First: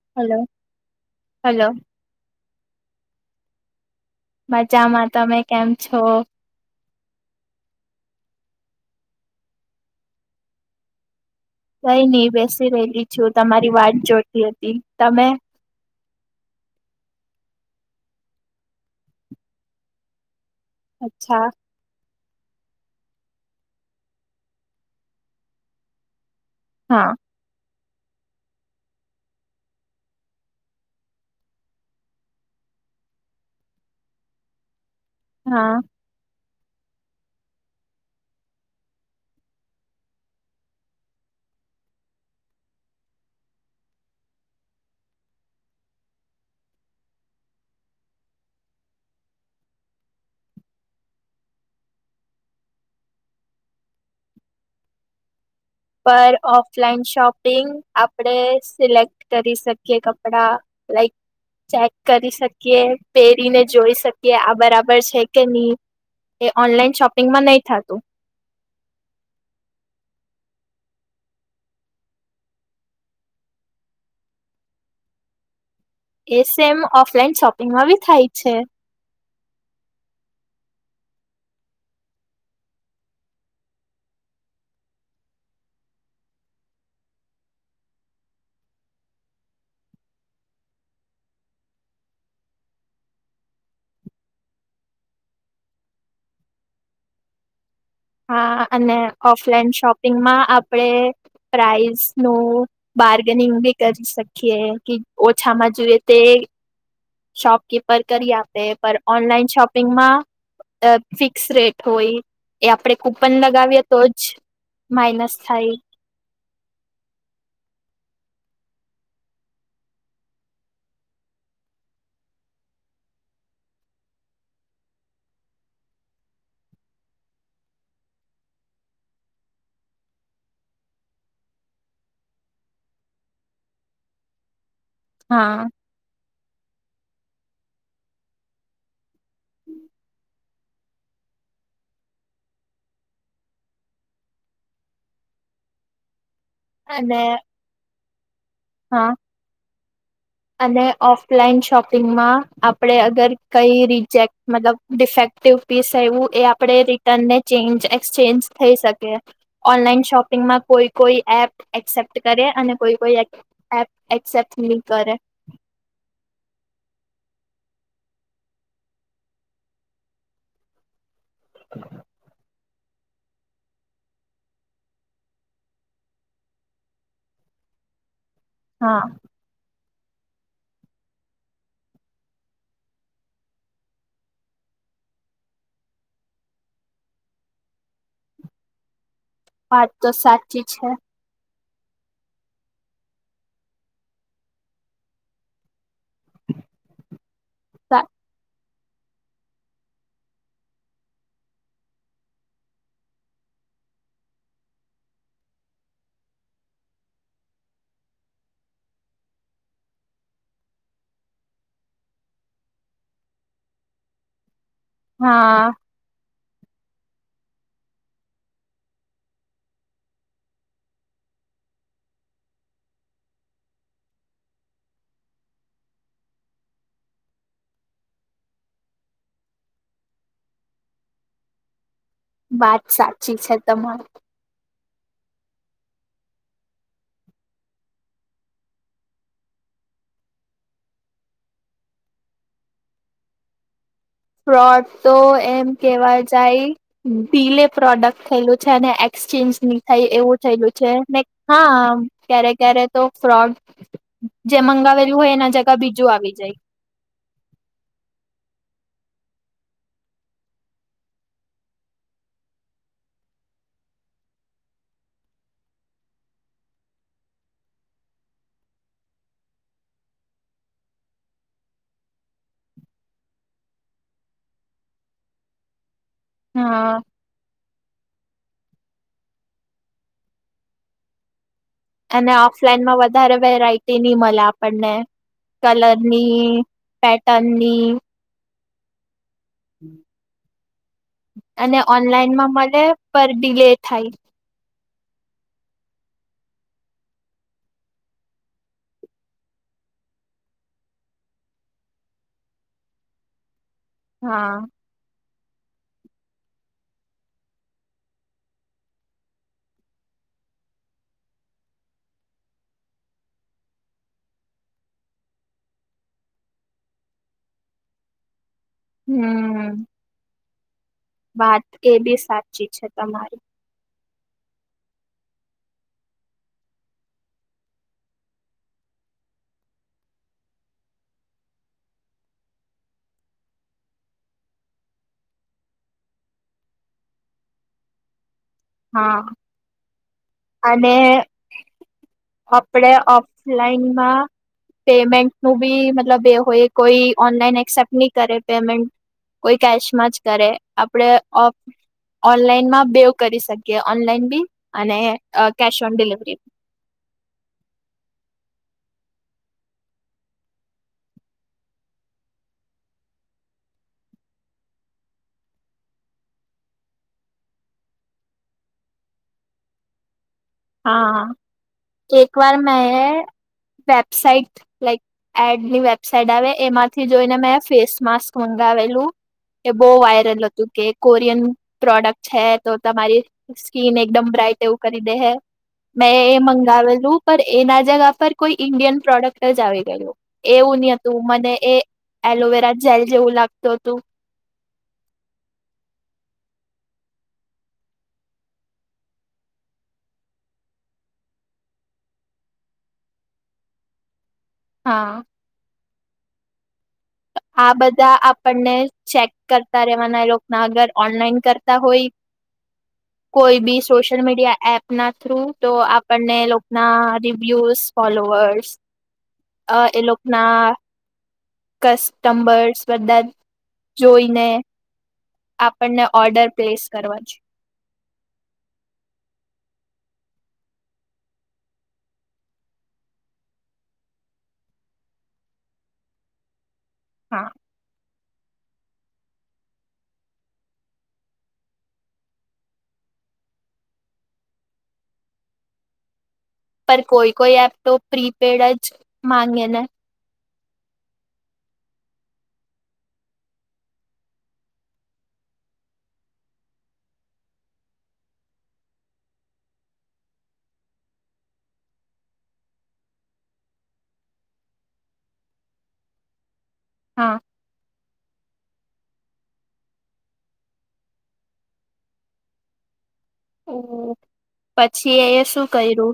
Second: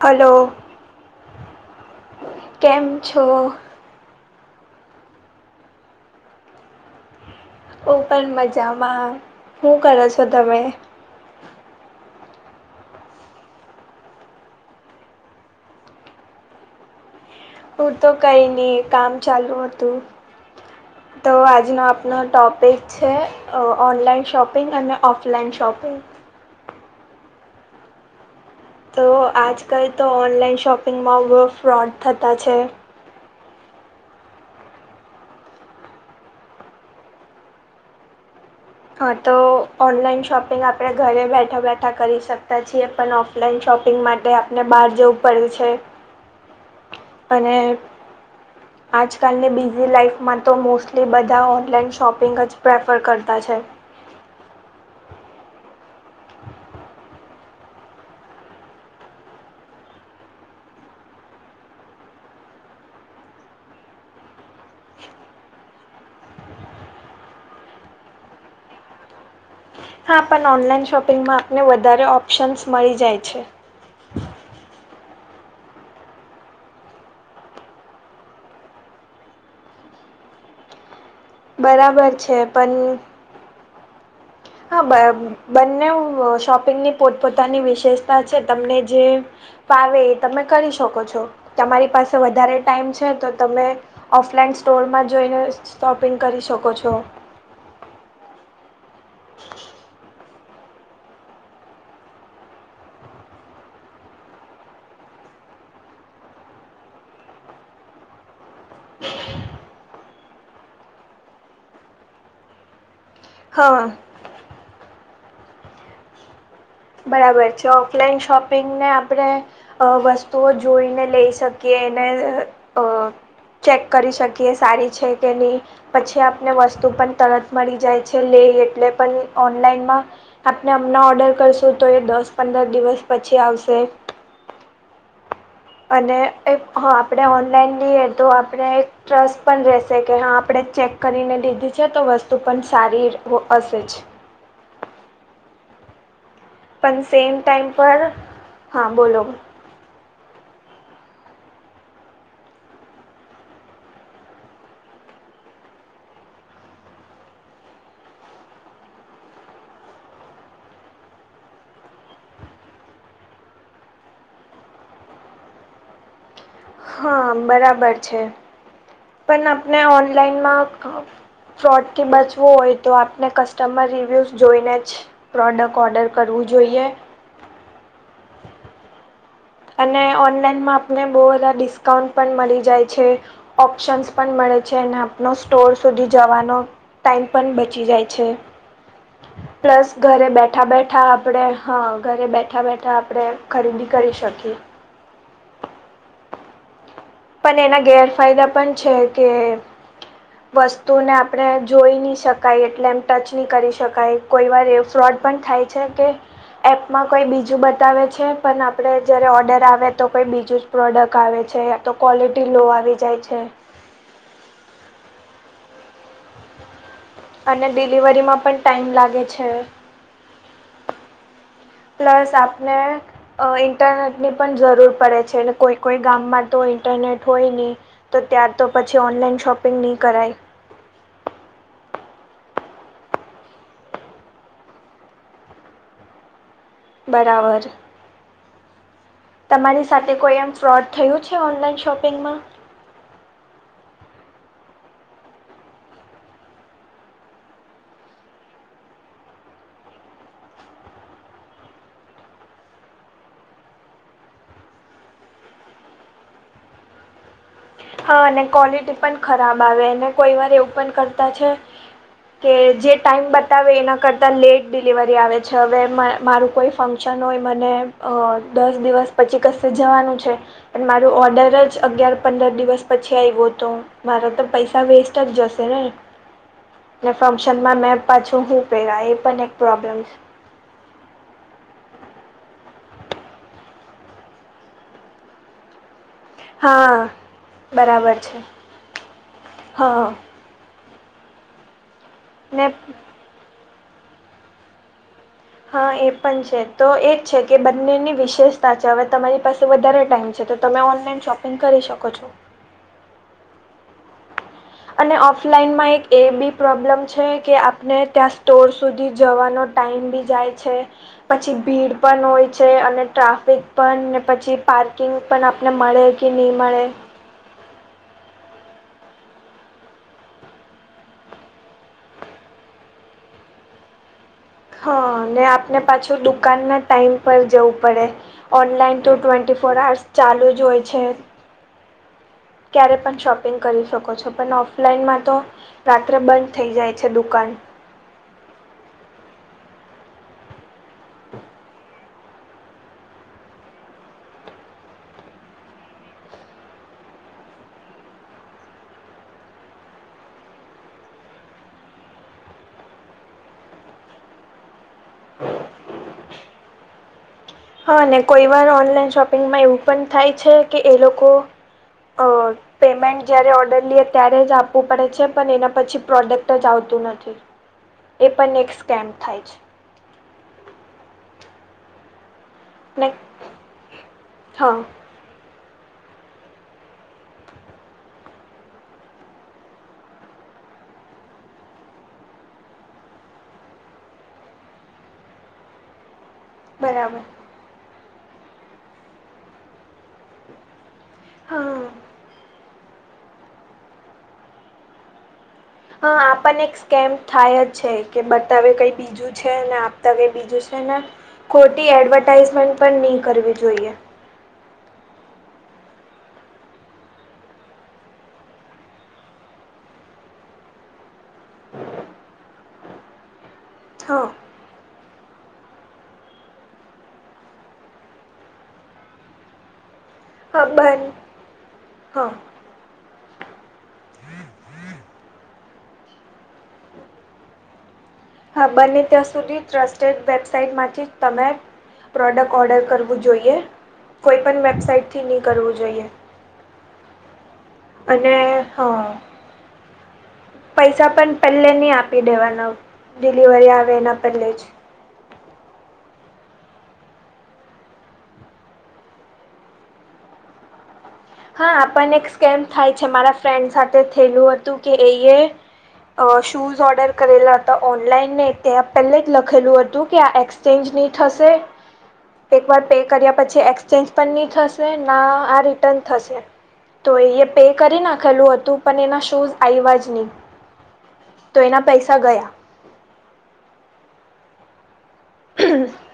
Hello, hello કેમ છો? મજામાં તમે કેમ છો? ઓ પન મજામાં, હું કરો છો તમે? કઈ નઈ બેસી રહેલી છું તમારી વાટ જોતી હતી તમે. હું તો કઈ નહી કામ ચાલુ હતું તો અચ્છા આજનો આપ પણો ટોપિક છે, અ ઓનલાઈન શોપિંગ અને ઓફલાઈન શોપિંગ. હા. તો આજકાલ તો ઓનલાઈન શોપિંગમાં બહુ ફ્રોડ થતા છે. હા. હ તો ઓનલાઈન શોપિંગ આપણે ઘરે બેઠા બેઠા કરી શકતા છીએ પણ ઓફ ફલાઈન શોપિંગ માટે આપને બહાર જવું પડે છે. અને આજકાલની બિઝી લાાઈફમાં તો મોસ્ટલી બધા ઓનલાઈન શોપિંગ જ પ્રેફર કરતા છે. પર ઓફલાઈન શોપિંગ આપડે સિલેક્ટ કરી શકીએ કપડા લાઈક ચેક કરી શકીએ પહેરીને જોઈ શકીએ આ બરાબર છે કે નહી. એ ઓનલાઈન શોપિંગમાં નહી થાતું. હા પન ઓનલાઈન શોપિંગમાં આપને વધારે ઓપ્શન્સ મળી જાય છે. એ સેમ ઓફલાઈન શોપિંગમાં બી થાય છે. બરાબર છે પન હા બ બંનેઉ શોપિંગની પોતપોતાની વિશેષતા છે તમને જે ફાવે એ તમે કરી શકો છો તમારી પાસે વધારે ટાઈમ છે તો તમે ઓફલાઈન સ્ટોરમાં જોઈને શોપિંગ કરી શકો છો. હા અને ઓફલાઈન શોપિંગમાં આપડે પ્રાઇસ નું બાર્ગેનિંગ બી કરી શકીએ કે ઓછામાં જોઈએ તે શોપકીપર કરી આપે પણ ઓનલાઈન શોપ પિંગમા અ ફિક્સ રેટ હોય એ આપણેે કૂપન લગાવીએ હા તો જ માઇનસ થાય. બરાબર છે ઓફલાઈન શોપિંગને આપણે અ વસ્તુઓ જોઈને લઈ શકીએ એને અ ચેક કરી શકીએ સારી છે કે નહીં પછી આપને વસ્તુ પણ તરત મળી જાય છે લે એટલે પણ ઓનલાઈનમાં આપને હમના ઓર્ડર કરશું તો એ દસ પંદર દિવસ પછી આવશે. હા. અને એક હ આપણે ઓનલાઈન લઈએ તો આપણે ટ્રસ્ટ પણ રહેશે કે હા આપણે ચેક કરીને લીધી છે તો વસ્તુ પણ સારી હો હશે જ. પન અને સેમ ટાઈમ પર હા બોલો. અને ઓફલાઈન શોપિંગમાં આપણેે અગર કઈ રિજેક્ટ મતલબ ડિફેક્ટિવ પીસ એવું એ આપણે રિટર્નને ચેજ એક્સચેન્જ થઈ શકે. ઓનલાઈન શોપિંગમાં કોઈ કોઈ એપ એક્સેપ્ટ કરે અને કોઈ કોઈ એક એપ એક્સેપ્ટ નહી કરે. હા બરાબર છે પન આપને ઓનલાઈનમાં ફ્રોડ થી બચવું હોય તો આપને કસ્ટમર રિવ્યૂઝ જોઈને જ પ્રોડક્ટ ઓર્ડર કરવું જોઈએ. હા. અને ઓનલાઈનમાં આપને બહુ બધા ડિસ્કાઉન્ટ પન મલી જાય છે. ઓપ્શન્સ પણ મળે છે એને આપનો સ્ટોર સુધી જવાનો ટાઈમ પન બચી જાય છે વાત પ્લસ તો ઘરે સાચી બેઠા છે બેઠા આપણે હા ઘરે બેઠા બેઠા આપણે ખરીદી કરી શકીએ. પન એના ગેરફાયદા પણ છે કે વસ્તુને આપણે જોઈ નહી શકાય એટલે એમ ટચ નહી કરી શકાય કોઈ વાર એવ ફ્રોડ પણ થાય છે કે એપમાં કઈ બીજું બતાવે છે, પણ આપણે જ્યારે ઓર્ડર આવે તો કઈ બીજુંજ પ્રોડક્ટ આવે છે, યાતો ક્વૉલિટી લો આવી જાય છે. હા. અને ડિલિવરીમાં પણ ટાઈમ લાગે છે. પ્લાસ આપને અ ઇન્ટરનેટની પણ જરૂર પડે છે, ને કોઈ કોઈ ગામમાં તો ઇન્ટરનેટ હોય નહી. તો ત્યારતો પછી ઓનલાઈન શોપિંગ ની કરાય. બાત સાચી છે તમારી. બરાબર. તમારી સાથે કોઈ એમ ફ્રોડ થયું છે ઓનલાઈન શોપિંગમાં? ફ્રોડ તો એમ કેવા જાય ડીલે પ્રોડક્ટ થયેલું છે, અને એક્સચેન્જ ની થાય એવું થયેલું છે, ને હા, ક્યારે ક્યારે તો ફ્રોડ જે મંગાવેલું હોય એના જગા બીજું આવી જાય. હા અને ક્વોલિટી પણ ખરાબ આવે, અને કોઈ વાર એવું પણ કરતા છે. કે જે ટાઈમ બતાવે એના કરતા લેટ ડિલિવરી આવે છે, હવે મા મારું કોઈ ફન શન હોય, મને અ દસ દિવસ પછી કસે જવાનું છે. અન મારું ઓર્ડરજ અગિયાર, પંદર દિવ સ પછી આવ્યો તો, મારો તો પૈસા વેસ્ટજ જશે ને. હા. ને ફંક્શન માં મેં પાછું હું પહેરા? એ પણ એક પ્રોબ્લેમ છે. અને ઓફલાઈનમાં વધારે વેરાયટી ની મળે આપણને, કલરની હા, પેટર્નની બરાબર છે, હા. અને ઓનલાઈન માં ને મળે, પણ ડીલે થાય. હા, એ પણ છે, તો એ જ છે, કે બંનેની વિશેષતા છે, હવે તમારી પાસે વધારે ટાઈમ છે તો. તમે ઓનલાઈન શોપિંગ કરી શકો છો. હા. અને ઓફલાઈનમાં એક એ બી પ્રોબ્લમ છે, કે આપને ત્યાં સ્ટોર સુધી જવાનો ટાાઈમ બી જાય છે. પછી ભીડ પણ હોય છે, અને ટ્રાફિક પણ, ને પછી પાર્કિંગ પણ આપને મળે કે નહીં મળે. હમ્મ. બાત એ બી સાચી છે તમારી. હા, ને આપને પાછું દુકાન ના ટાઈમ પર જવું પડે. ઓનલાઈન તો ટ્વેન્ટી ફોર આર્સ ચાલુ જ હોય છે. ક્યારે પણ શોપિંગ કરી શકો છો, પણ ઓફલાઈનમાં તો રાત્રે બંધ થઈ જાય છે દુકાન. હા. અને અપડે ઓફલાઈનમાં પેમેન્ટ નું બી મતલબ એ હોય, કોઈ ઓનલાઈન એક્સેપ્ટ ની કરે પેમેન્ટ. કોઈ કેશમાં જ કરે, આપડે ઓફ ઓનલાઈન માં બેઉ કરી શકીએ, ઓનલાઈન બી અને અ કેશ ઓન ડિલિવરી બી. હા, અને કોઈ વાર ઓનલાઈન શોપિંગમાં એવું પણ થાય છે, કે એ લોકો અ પેમેન્ટ જય્યારે ઓર્ડર લીએ ત્યારે જ આપવું પડે છે, પણ એના પછી પ્રોડક્ટ જ આવતું નથી. એ પણ એક સ્કેમ્ થાય છે. હા, એક વાર ને મેં વેબસાઇટ હા લાઈક એડની વેબસાઈટ આવે, એમાંથી જોઈને મેં ફેસ માસ્ક મંગાવેલું. એ બહુ વાયરલ હતું, કે કોરિયન પ્રોડક્ટ છે, તો તમારી સ્કીન એકદમ બ્રાઈટ એવું કરી દે હે મેં એ મંગાવેલું બરાબર પર એના જગા પર કોઈ ઈન્ડિયન પ્રોડક્ટ જ આવી ગયું એવું ની હતું મને હા એ એલોવેરા જેલ જેવું લાગતું હતું. હા આપણ એક સ્કેમ થાય જ છે કે બતાવે કઈ બી જું છે ને આપતા કે બીજું છે ને ખોટી એડવર્ટાાઈઝમેન્ટ પણ નહીં કરવી જોઈએ. હા. આ બધા આપણને ચેક કરતા રેવાના એ લોકો ના અગર ઓનલાઈન કરતા હોય. [inaudible] કોઈ બી સોશિયલ હા મીડિયા એપ ના થ્રુ તો આપણને લોકો ના રિવ્યુઝ ફોલોવર્સ અ એ લોકો ખબર. કસ્ટમર્સ બધા જોઈને આપણને ઓર્ડર પ્લેસ કરવા [unintelligible] હા બને ત્યાં સુધી ટ્રસ્ટેડ વેબસાાઈટમાંથી જ તમે પ્રોડક્ટ ઓર્ડર કરવું જોઈએ કોઈ પણ વેબસાઇટ થી ની કરવું જોઈએ. હા. અને હ પૈસા પણ પેલે ની આપી દેવાના ડિલિવરી આવે એના પેલે જ પર કોઈ કોઈ એપ તો પ્રીપેડ જ માંગે ને હા પણ એક સ્કેમ થાય છે મારા ફ્રેન્ડ સાથે થેલું હતું કે એયે અ શૂઝ ઓર્ડર કરેલા હતા ઓનલાઈન ને ત્યાં પહેલે જ લખેલું હતું કે આ એક્સ ચેન્જ ની થશે. એક વાર પે કર્યા પછી એક્સચેન્જ પણ ની થશે ના આ રિટર્ન થશે તો હા એયે પે કરી નાખેલું હતું પણ એના શૂઝ આયવા જ ની. તો એના પૈસા ગયા. પછી એયે શું કરયુ?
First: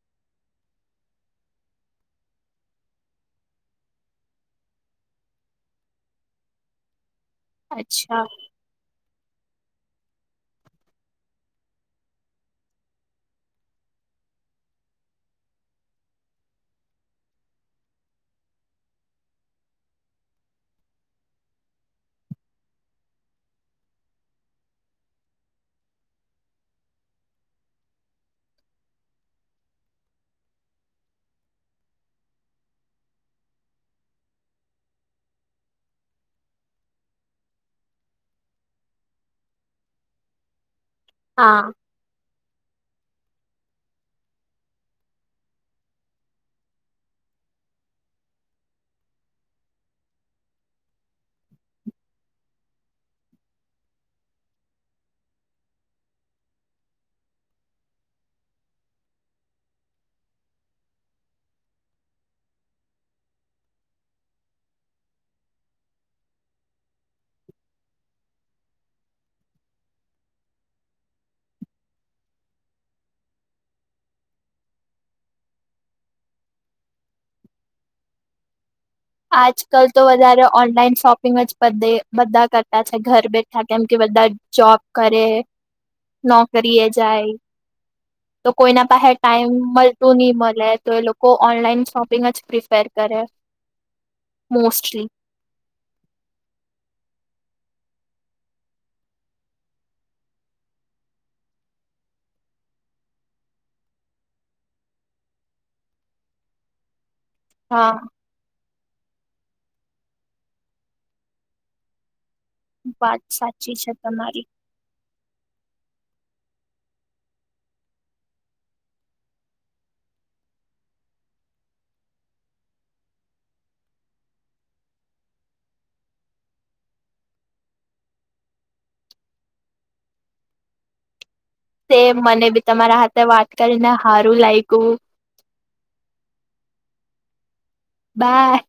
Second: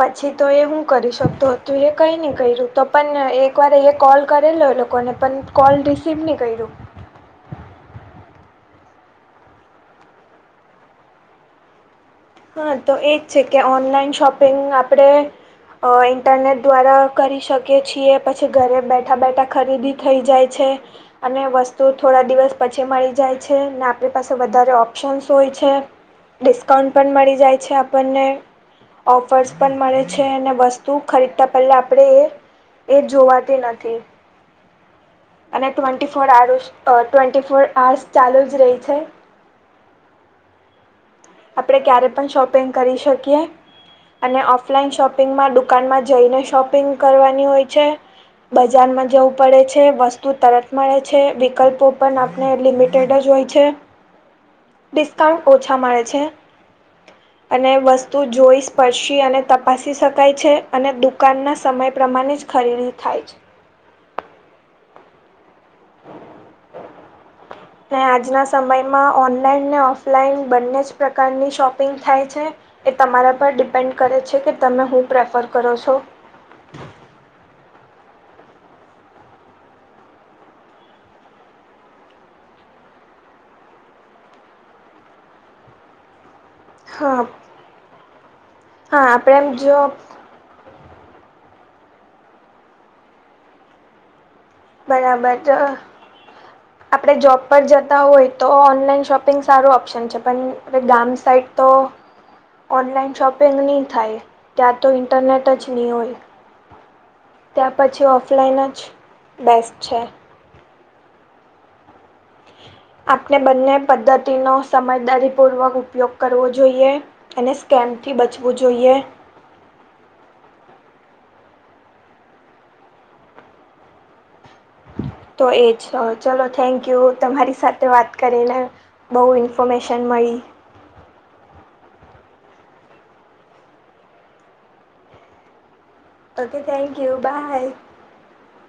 પછી તો એ હું કરી શકતો હતો એ કઈ નહી કર્યું તો પણ એક વાર એ કોલ કરેલો લોકોને પણ કોલ રિસીવ ની કર્યું. અચ્છા. હા તો એ જ છે કે ઓનલાઈન શોપિંગ આપણે અ ઇન્ટરનેટ દ્વારા કરી શકીએ છીએ પછી ઘરે બેઠા બેઠા ખરીદી થઈ જાય છે. અને વસ્તુ થોડા દિવસ પછી મળી જાય છે ને આપણી પાસે વધારે ઓપ્શન્સ હોય છે. ડિસ્કાઉન્ટ પણ મળી જાય છે આપણને ઓફર્સ પણ મળે છે અને વસ્તુ ખરીદતા પહેલા આપણે એ એ જોવાતી નથી. અને twenty four hours twenty four hours ચાલુ જ રહે છે. હા આપણે ક્યારે પણ શોપિંગ કરી શકીએ. અને ઓફલાઈન શોપિંગમાં દુકાનમાં જઈને શોપિંગ કરવાની હોય છે. બજારમાં જવું પડે છે વસ્તુ તરત મળે છે વિકલ્પો પણ ને લિમિટેડ જ હોય છે ડિસ્કાઉન્ટ ઓછા મળે છે. અને વસ્તુ જોઈ સ્પર્શી અને તપાસી શકાય છે અને દુ કાનના સમય પ્રમાણે જ ખરીદી થાય છે. ને આજના સમયમાં ઓનલાઈન ને ઓફલાઈન બંને જ પ્રકારની શોપિંગ થાય છે. એ તમારા પર ડિપેન્ડ કરે છે કે તમે હું પ્રેફર કરો છો. આજકાલ તો વધારે ઓનલાઈન શોપિંગ જ બધે બધા કરતા છે ઘર બેઠા કેમ કે બધા જોબ કરે નો કરીએ હા જાય તો કોઈના હા પાહે આપણે ટાઈમ એમ જો મળતું ની મલે તો એ લોકો ઓનલાઈન શોપિંગ જ પ્રિફેર કરે. મોસ્ટલી બરાબર જો આપડે જોબ પર જતા હોય તો ઓનલાઈન શોપિંગ સારું ઓપ્શન છે પણ ગામ સાઈડ તો ઓનલાઈન શોપિંગ ની થાય ત્યાં તો ઇન્ટરનેટ જ ની હોય. ત્યા હા પછી ઓફલાઈન જ બેસ્ટ છે. વાત આપને બંને સાચી છે તમારી પદ્ધતિનો સમજદારીપૂર્વક ઉપયોગ કરવો જોઈએ અને સ્કેમથી બચવું જોઈએ. તો એજ અ ચલો થેન્કયુ તમારી સાથે વાત કરીને બહુ ઇન્ફોમેશન મળી. તે મને બી તમારા હાથે વાત કરીને હારું લાયગું. Okay thank you bye. બાાય.